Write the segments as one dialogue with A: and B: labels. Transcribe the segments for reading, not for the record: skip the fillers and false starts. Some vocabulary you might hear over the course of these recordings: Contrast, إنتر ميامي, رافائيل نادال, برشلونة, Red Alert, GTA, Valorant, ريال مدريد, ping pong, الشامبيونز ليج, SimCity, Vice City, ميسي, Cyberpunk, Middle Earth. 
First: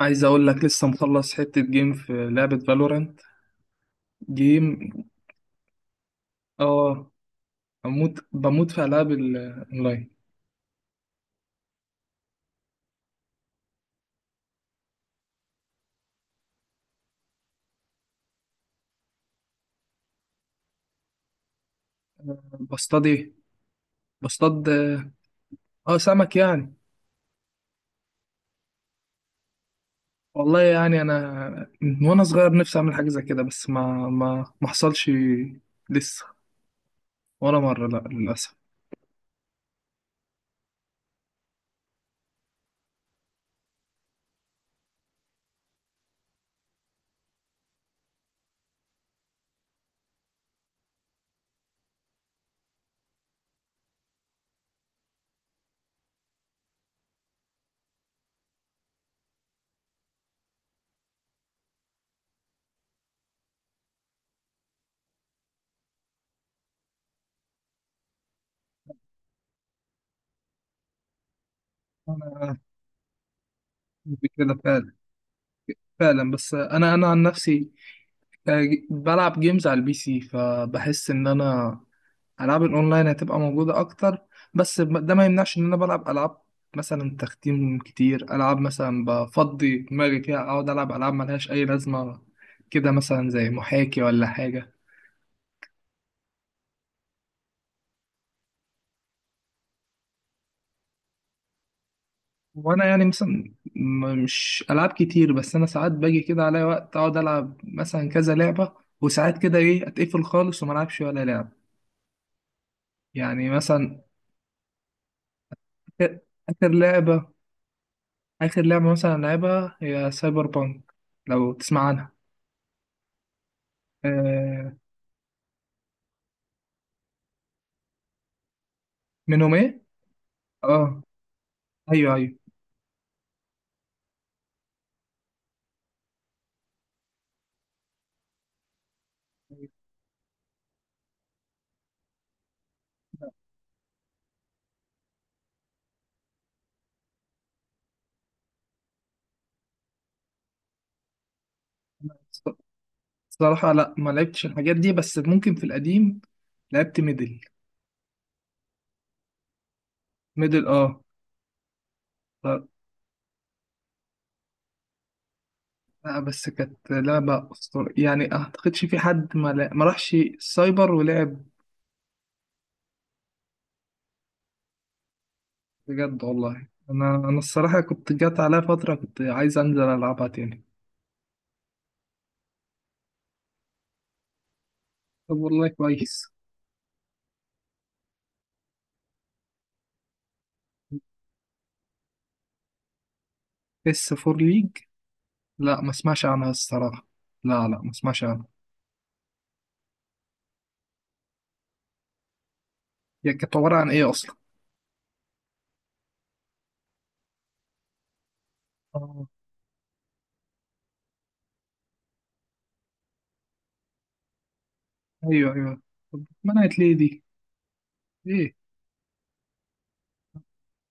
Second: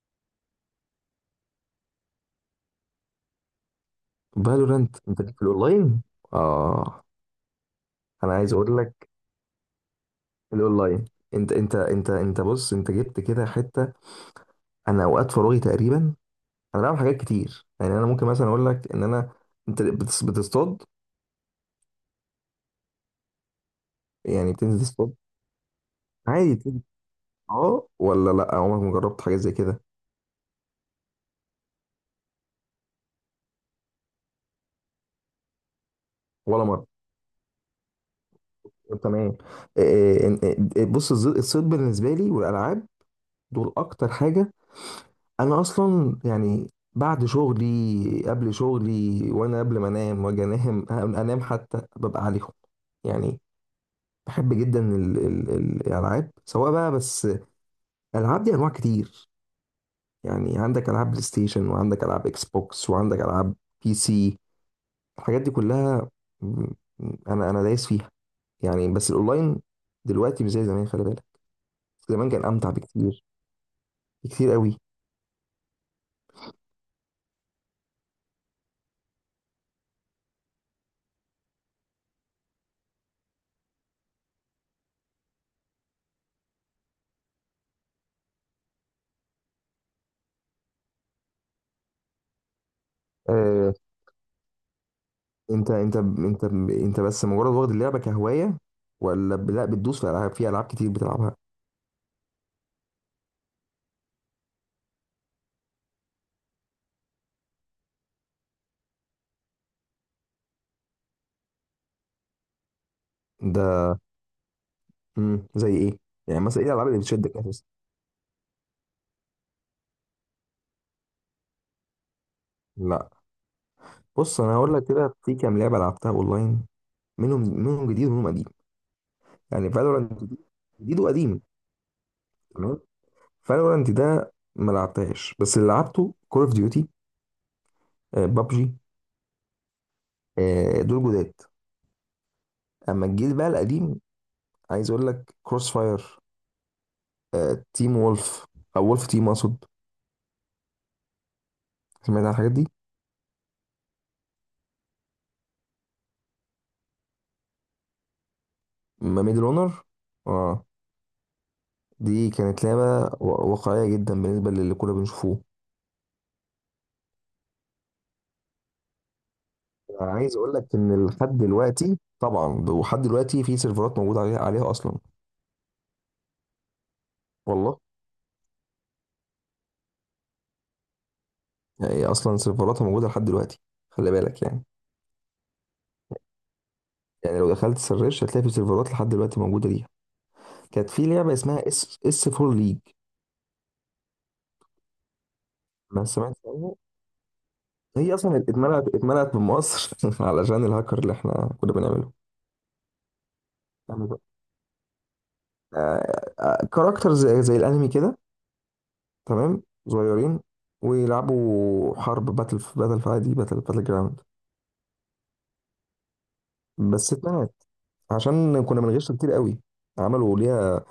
A: عايز اقول لك لسه مخلص حتة جيم في لعبة فالورانت، جيم.
B: فالورانت انت ليك في الاونلاين. اه.
A: اه. بموت
B: انا عايز
A: بموت
B: اقول
A: في
B: لك
A: العاب الاونلاين.
B: الاونلاين. انت بص، انت جبت كده حته. انا اوقات فراغي تقريبا انا بعمل حاجات كتير. يعني انا ممكن مثلا اقول لك ان انا، انت بتصطاد؟
A: بصطاد ايه؟
B: يعني
A: بصطاد.
B: بتنزل تصطاد
A: اه، سمك
B: عادي؟
A: يعني.
B: بتنزل اه ولا لا، عمرك ما جربت حاجه زي كده؟
A: والله يعني انا من وانا صغير نفسي اعمل حاجة زي كده بس ما حصلش. لسه.
B: ولا مره؟
A: ولا مرة، لا للاسف.
B: طب تمام. إيه- بص، الصيد بالنسبه لي والالعاب دول اكتر حاجه. انا اصلا يعني بعد شغلي، قبل شغلي، وانا قبل ما انام واجي انام انام حتى ببقى عليهم. يعني بحب جدا الالعاب، سواء بقى. بس الالعاب دي انواع كتير. يعني عندك العاب بلاي ستيشن، وعندك العاب اكس بوكس، وعندك العاب بي سي، الحاجات دي كلها. م- انا دايس فيها يعني. بس الاونلاين دلوقتي مش زي زمان، خلي بالك. زمان كان
A: انا
B: امتع بكتير، بكتير
A: كده
B: قوي.
A: فعلا. فعلا، بس انا عن نفسي، آه، بلعب جيمز على البي سي فبحس ان انا العاب الاونلاين هتبقى موجوده اكتر. بس ده ما يمنعش ان انا بلعب العاب مثلا تختيم كتير. العاب مثلا بفضي دماغي فيها، اقعد العب العاب ملهاش اي لازمه، كده مثلا زي محاكي ولا حاجه.
B: انت انت انت انت بس مجرد واخد اللعبه كهوايه، ولا لا بتدوس في العاب، في العاب كتير بتلعبها؟
A: وانا يعني مثلا مش العاب كتير، بس انا ساعات باجي كده عليا وقت اقعد العب مثلا كذا لعبه. وساعات كده ايه اتقفل خالص وما العبش ولا لعبه. يعني
B: ده.
A: مثلا
B: زي ايه؟
A: آخر
B: يعني مثلا ايه
A: آخر
B: الالعاب اللي
A: لعبه
B: بتشدك اساسا؟
A: اخر لعبه مثلا لعبها هي سايبر بانك. لو تسمع عنها.
B: لا، بص انا
A: آه،
B: هقول لك كده، في كام لعبه لعبتها اونلاين، منهم منهم جديد ومنهم قديم.
A: منهم
B: يعني
A: ايه؟
B: فالورانت جديد، جديد
A: اه،
B: وقديم.
A: ايوه ايوه.
B: تمام. فالورانت ده ما لعبتهاش، بس اللي لعبته كول اوف ديوتي، بابجي، دول جداد. اما الجيل بقى القديم، عايز اقول لك كروس فاير، تيم وولف، او وولف تيم اقصد.
A: أنا
B: سمعت عن الحاجات دي؟
A: الصراحه لا ما لعبتش الحاجات دي، بس ممكن في القديم لعبت ميدل.
B: ما ميدل اونر،
A: ميدل،
B: اه،
A: اه.
B: دي كانت
A: ف-
B: لعبه واقعيه جدا بالنسبه للي كنا بنشوفوه.
A: لا بس كانت لعبه اسطوريه، يعني اعتقدش في حد ما راحش
B: عايز اقول لك
A: السايبر
B: ان لحد
A: ولعب.
B: دلوقتي، طبعا ده لحد دلوقتي، في سيرفرات موجوده عليها اصلا.
A: بجد والله انا
B: والله
A: الصراحه كنت جات عليا فتره كنت عايز انزل العبها تاني.
B: يعني اصلا سيرفراتها موجوده لحد دلوقتي، خلي بالك. يعني
A: طب والله كويس.
B: يعني لو دخلت سرش هتلاقي في سيرفرات لحد دلوقتي موجوده ليها. كانت في لعبه اسمها اس اس 4 ليج.
A: اس فور ليج؟ لا ما
B: ما
A: اسمعش
B: سمعت
A: عنها
B: عنها؟
A: الصراحه. لا لا، ما
B: هي
A: اسمعش
B: اصلا
A: عنها.
B: اتمنعت من مصر علشان الهاكر اللي احنا كنا بنعمله.
A: هي كانت عباره عن ايه
B: يعني،
A: اصلا؟
B: كاركتر زي زي الانمي كده.
A: اه،
B: تمام، صغيرين، ويلعبوا حرب باتل باتل، في عادي باتل باتل جراوند.
A: ايوه ايوه. طب منعت ليه
B: بس
A: دي؟
B: اتمنعت
A: ايه؟
B: عشان كنا بنغش كتير قوي. عملوا ليها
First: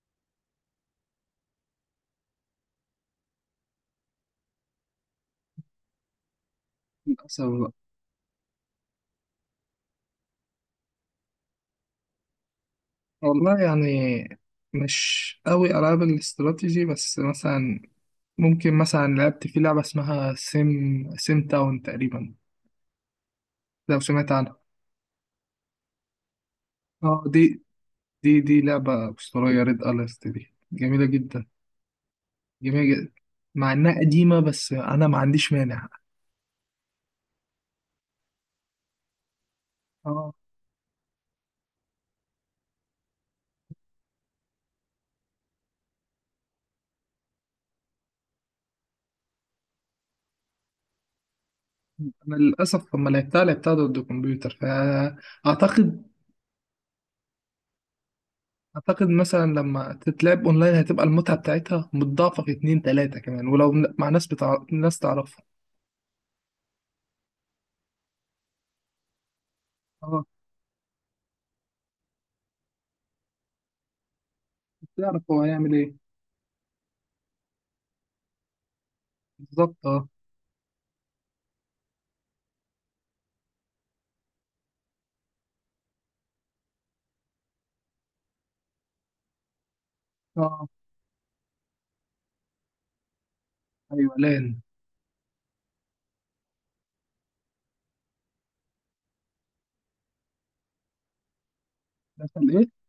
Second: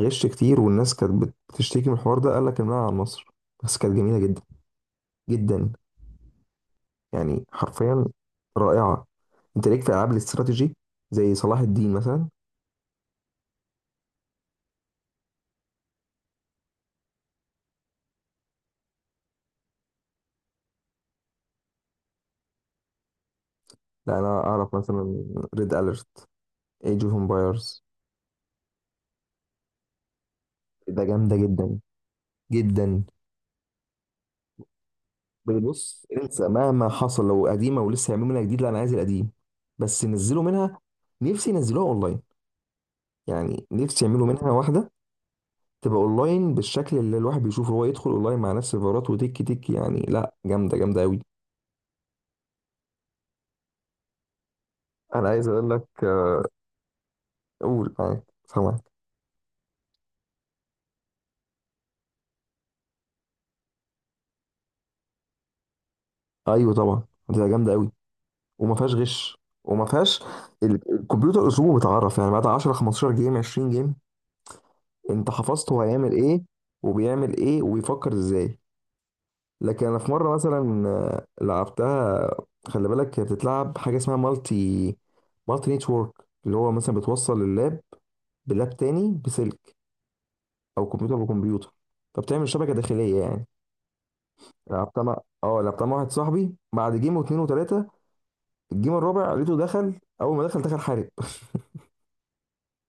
B: غش كتير، والناس كانت بتشتكي من الحوار ده، قال لك امنعها عن مصر. بس كانت جميله جدا، جدا، يعني
A: للاسف.
B: حرفيا رائعه. انت ليك في العاب الاستراتيجي زي صلاح الدين مثلا؟
A: والله يعني مش قوي ألعاب الاستراتيجي، بس مثلا ممكن مثلا لعبت في لعبة اسمها سيم تاون تقريبا. لو
B: لا، انا
A: سمعت عنها.
B: اعرف مثلا ريد اليرت، ايج اوف
A: اه دي.
B: امبايرز.
A: دي لعبة أسطورية، ريد أليرت دي
B: ده
A: جميلة
B: جامده
A: جدا.
B: جدا، جدا.
A: جميلة جدا، مع إنها قديمة بس أنا ما عنديش مانع.
B: بص انسى، مهما حصل لو قديمه ولسه هيعملوا منها جديد، لا انا عايز القديم بس
A: اه.
B: نزلوا منها. نفسي ينزلوها اونلاين. يعني نفسي يعملوا منها واحده تبقى اونلاين بالشكل اللي الواحد بيشوفه، هو يدخل اونلاين مع نفس السيرفرات وتك تك. يعني لا جامده، جامده قوي.
A: أنا للأسف لما لعبتها ضد الكمبيوتر
B: انا عايز اقول لك
A: فأعتقد.
B: قول معاك، سامعك.
A: أعتقد مثلا لما تتلعب أونلاين هتبقى المتعة بتاعتها متضاعفة في اتنين تلاتة كمان، ولو مع ناس ناس تعرفها.
B: ايوه طبعا، هتبقى جامده قوي، وما فيهاش غش، وما فيهاش.
A: اه.
B: الكمبيوتر اسلوبه بيتعرف، يعني بعد 10 15 جيم 20 جيم انت
A: تعرف هو
B: حفظت
A: هيعمل
B: هو
A: ايه.
B: هيعمل ايه، وبيعمل ايه، وبيفكر ازاي.
A: بالظبط
B: لكن انا
A: اه.
B: في مره مثلا لعبتها. خلي بالك، هي بتتلعب حاجه اسمها مالتي، مالتي نتورك، اللي هو مثلا بتوصل اللاب بلاب تاني بسلك،
A: اه،
B: او كمبيوتر بكمبيوتر، فبتعمل شبكه داخليه يعني.
A: ايوه لان.
B: لعبتها مع، اه لعبتها مع واحد صاحبي، بعد جيم واثنين وثلاثه، الجيم الرابع لقيته دخل، اول ما دخل دخل حارب.
A: عشان ايه؟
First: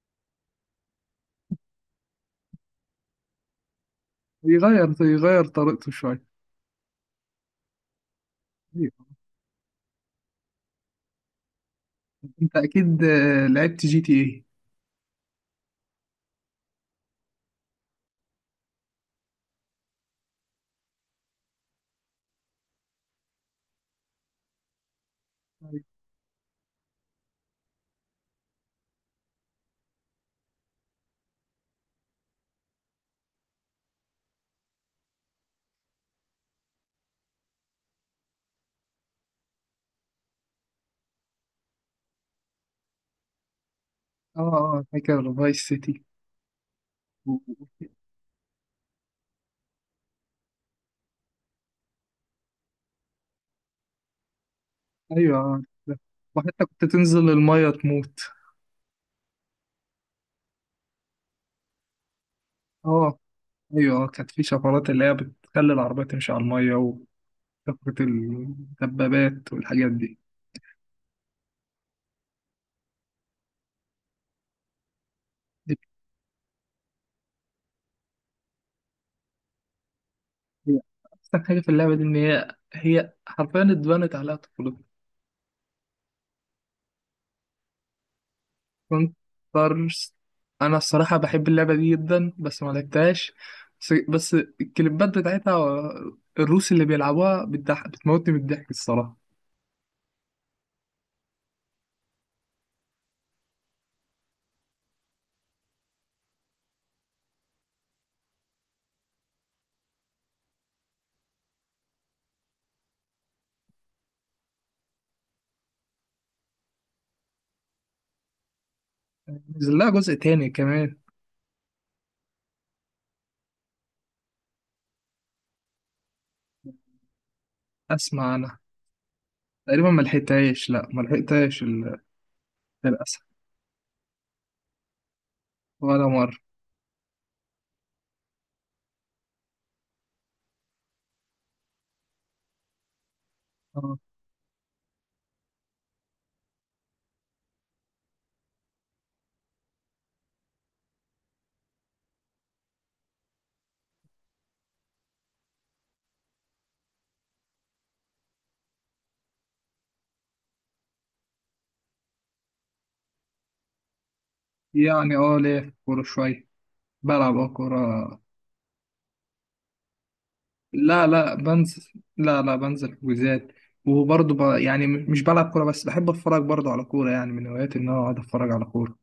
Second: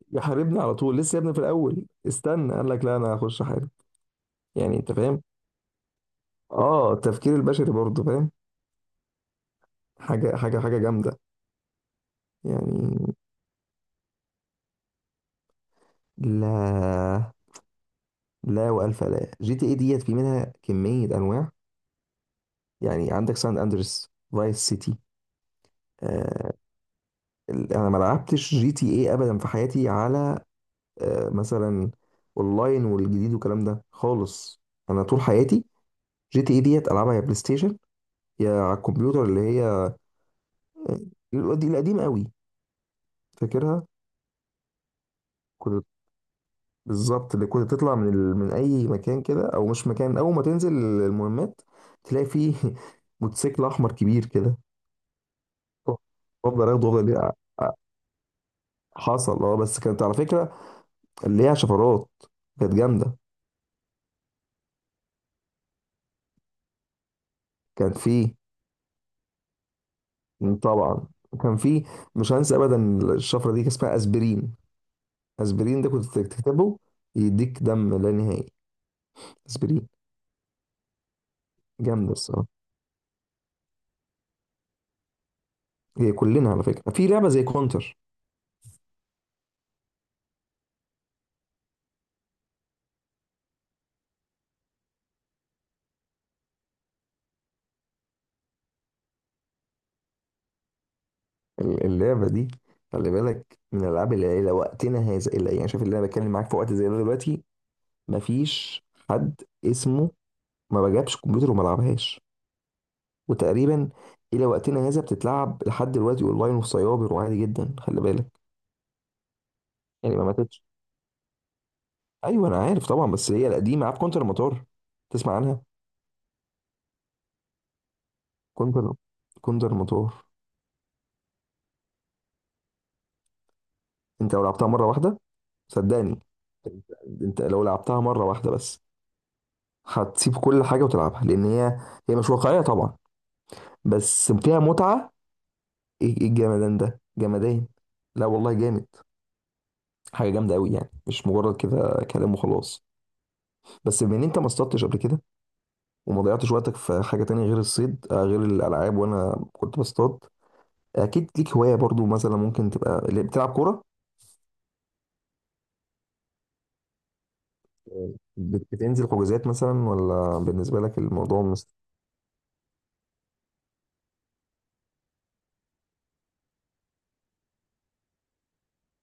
B: يحاربني على طول لسه، يا ابني في الاول استنى، قال لك لا انا هخش حارب. يعني انت
A: يغير
B: فاهم؟
A: يغير طريقته شويه.
B: اه التفكير البشري برضه فاهم.
A: أيوة.
B: حاجه حاجه حاجه جامده
A: انت اكيد
B: يعني.
A: لعبت جي تي ايه؟
B: لا، لا والف لا جي تي اي ديت في منها كميه انواع. يعني عندك سان اندرس، فايس سيتي.
A: أيوة.
B: آه، انا ما لعبتش جي تي اي ابدا في حياتي على، آه مثلا، اونلاين والجديد والكلام ده خالص. انا طول حياتي جي تي اي ديت العبها يا بلاي ستيشن، يا على الكمبيوتر، اللي هي القديم قوي. فاكرها؟
A: اه اه، فاكر فايس
B: كنت،
A: سيتي.
B: بالظبط
A: و-
B: اللي كنت
A: و-
B: تطلع من من اي مكان كده، او مش مكان، اول ما تنزل المهمات تلاقي فيه موتوسيكل احمر كبير كده.
A: ايوه، ده. وحتى
B: وافضل
A: كنت
B: اخده وافضل
A: تنزل
B: أبيع.
A: الميه تموت.
B: حصل، اه. بس كانت على فكره ليها شفرات، كانت جامده.
A: اه ايوه، كانت في شفرات اللي هي بتخلي العربية تمشي على الميه وكثرة
B: كان في،
A: الدبابات والحاجات دي.
B: طبعا كان في، مش هنسى ابدا، الشفره دي كان اسمها اسبرين.
A: دي-
B: اسبرين ده كنت تكتبه يديك دم لا نهائي. اسبرين،
A: هي احسن حاجه في اللعبه دي
B: جامده
A: ان
B: الصراحه.
A: هي حرفيا اتبنت عليها طفولتنا.
B: هي كلنا على فكره في لعبه زي كونتر.
A: كونترست. انا الصراحه بحب اللعبه دي جدا بس ما لعبتهاش. بس الكليبات بتاعتها، الروس اللي بيلعبوها بتضحك بتموتني من الضحك الصراحه.
B: اللعبه دي خلي بالك من العاب العيله، وقتنا هذا، الا يعني، شايف اللي انا بتكلم معاك في وقت زي ده دلوقتي، مفيش حد اسمه ما بجابش كمبيوتر وما لعبهاش. وتقريبا الى وقتنا هذا بتتلعب لحد دلوقتي اونلاين وفي سايبر وعادي جدا، خلي بالك.
A: نزل لها جزء
B: يعني ما
A: تاني
B: ماتتش.
A: كمان.
B: ايوه انا عارف طبعا، بس هي القديمه، عارف كونتر المطار؟ تسمع عنها؟
A: اسمع انا.
B: كونتر، كونتر
A: تقريبا ما
B: المطار.
A: لحقتهاش. لا ما لحقتهاش للاسف.
B: انت لو لعبتها مره واحده
A: ولا
B: صدقني،
A: مره.
B: انت لو لعبتها مره واحده بس، هتسيب كل حاجه وتلعبها. لان هي، هي مش واقعيه طبعا،
A: آه.
B: بس فيها متعه. ايه إيه الجمدان ده، جمدان. لا والله جامد. حاجه جامده قوي يعني، مش مجرد كده كلام وخلاص. بس بما ان انت ما اصطدتش قبل كده، وما ضيعتش وقتك في حاجة تانية غير الصيد، غير الألعاب وأنا كنت بصطاد، أكيد ليك هواية برضو. مثلا ممكن تبقى اللي بتلعب كورة،
A: يعني اه، ليه في كوره شويه. بلعب اه كوره.
B: بتنزل حجوزات مثلا، ولا بالنسبة لك
A: لا لا،
B: الموضوع
A: بنزل. لا لا، بنزل حجوزات. وبرضه يعني مش بلعب كوره بس بحب اتفرج برضه على كوره، يعني من هواياتي ان انا اقعد اتفرج على كوره.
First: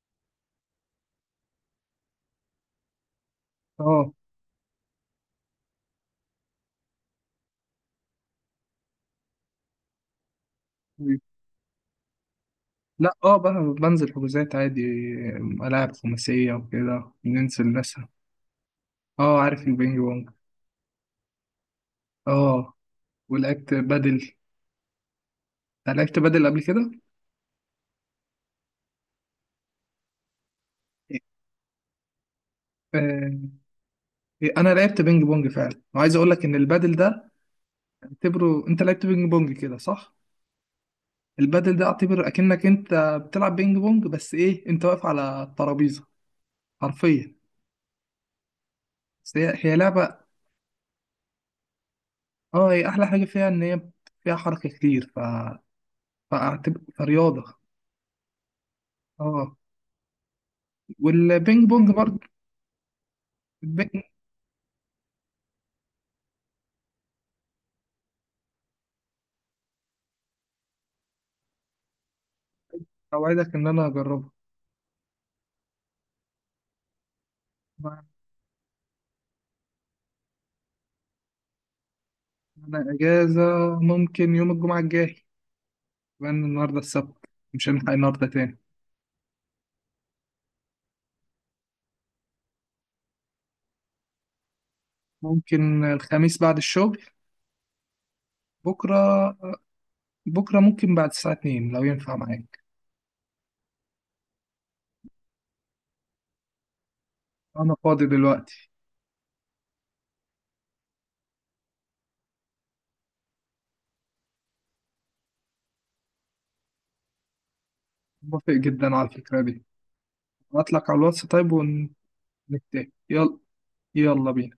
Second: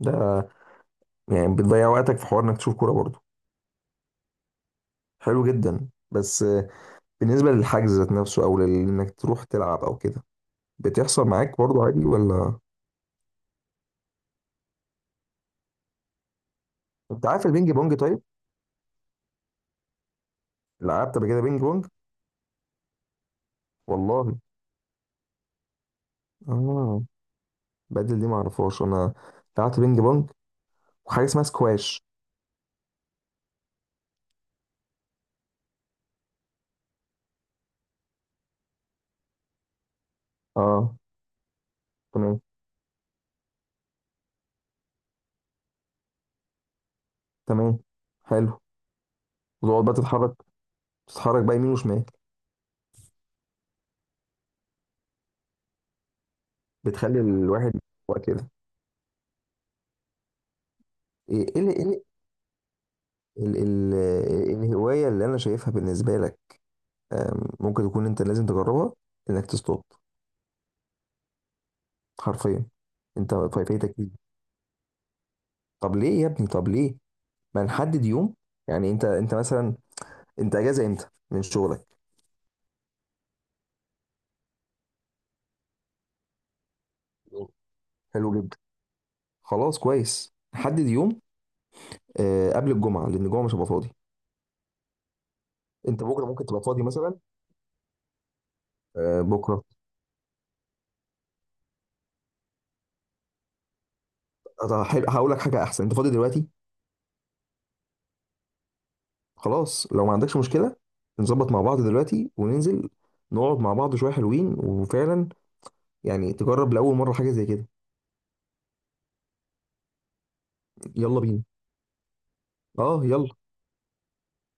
B: ده، يعني بتضيع وقتك في حوار إنك تشوف كورة برضو.
A: اه.
B: حلو جدا. بس بالنسبة للحجز ذات نفسه، أو إنك تروح تلعب أو كده،
A: مم.
B: بتحصل معاك برضو عادي ولا؟
A: لا، اه بقى. بنزل حجوزات عادي. ألعاب خماسية وكده،
B: أنت عارف البينج
A: ننزل
B: بونج
A: ناسها.
B: طيب؟
A: اه عارف البينج بونج.
B: لعبت قبل كده بينج بونج؟
A: اه، ولعبت بدل.
B: والله
A: أنا لعبت بدل قبل كده.
B: آه. بدل دي معرفهاش أنا، لعبت بينج بونج وحاجة اسمها سكواش.
A: آه، إيه، انا لعبت بينج بونج فعلا، وعايز اقول لك ان البادل ده اعتبره، انت لعبت بينج بونج كده صح؟
B: اه
A: البادل ده اعتبر
B: كنا.
A: اكنك انت بتلعب بينج بونج بس ايه، انت واقف على الترابيزه حرفيا.
B: تمام، حلو.
A: بس هي
B: وتقعد بقى
A: لعبه.
B: تتحرك، تتحرك بقى يمين وشمال،
A: اه هي احلى حاجه فيها ان هي فيها حركه كتير، فاعتبر
B: بتخلي
A: فرياضه.
B: الواحد يبقى كده.
A: اه،
B: ايه ايه
A: والبينج بونج
B: إيه،
A: برضه.
B: ال- ال-
A: البينج
B: ال- إيه الهوايه اللي انا شايفها بالنسبه لك، ممكن تكون انت لازم تجربها، انك تصطاد حرفيا. انت
A: اوعدك ان انا
B: فايتك كتير.
A: هجربها.
B: طب ليه يا ابني، طب ليه ما نحدد يوم؟ يعني انت، انت مثلا، انت اجازه امتى من شغلك؟
A: انا اجازه ممكن يوم الجمعه الجاي، لان النهارده السبت.
B: يوم.
A: مش هنلحق النهارده
B: حلو جدا،
A: تاني.
B: خلاص كويس نحدد يوم. قبل الجمعه، لان الجمعه مش هبقى فاضي.
A: ممكن
B: انت بكره
A: الخميس
B: ممكن
A: بعد
B: تبقى فاضي
A: الشغل.
B: مثلا؟
A: بكره
B: بكره؟
A: بكره ممكن بعد الساعه 2 لو ينفع معاك.
B: طب حلو، هقول لك حاجة أحسن، أنت فاضي دلوقتي؟
A: انا فاضي دلوقتي.
B: خلاص لو ما عندكش مشكلة نظبط مع بعض دلوقتي وننزل، نقعد مع بعض شوية حلوين، وفعلا يعني تجرب لأول مرة حاجة زي كده.
A: موافق جدا على الفكره دي. هبعتلك على
B: يلا
A: الواتس
B: بينا.
A: طيب ونتفق.
B: أه يلا.
A: يلا. يلا بينا.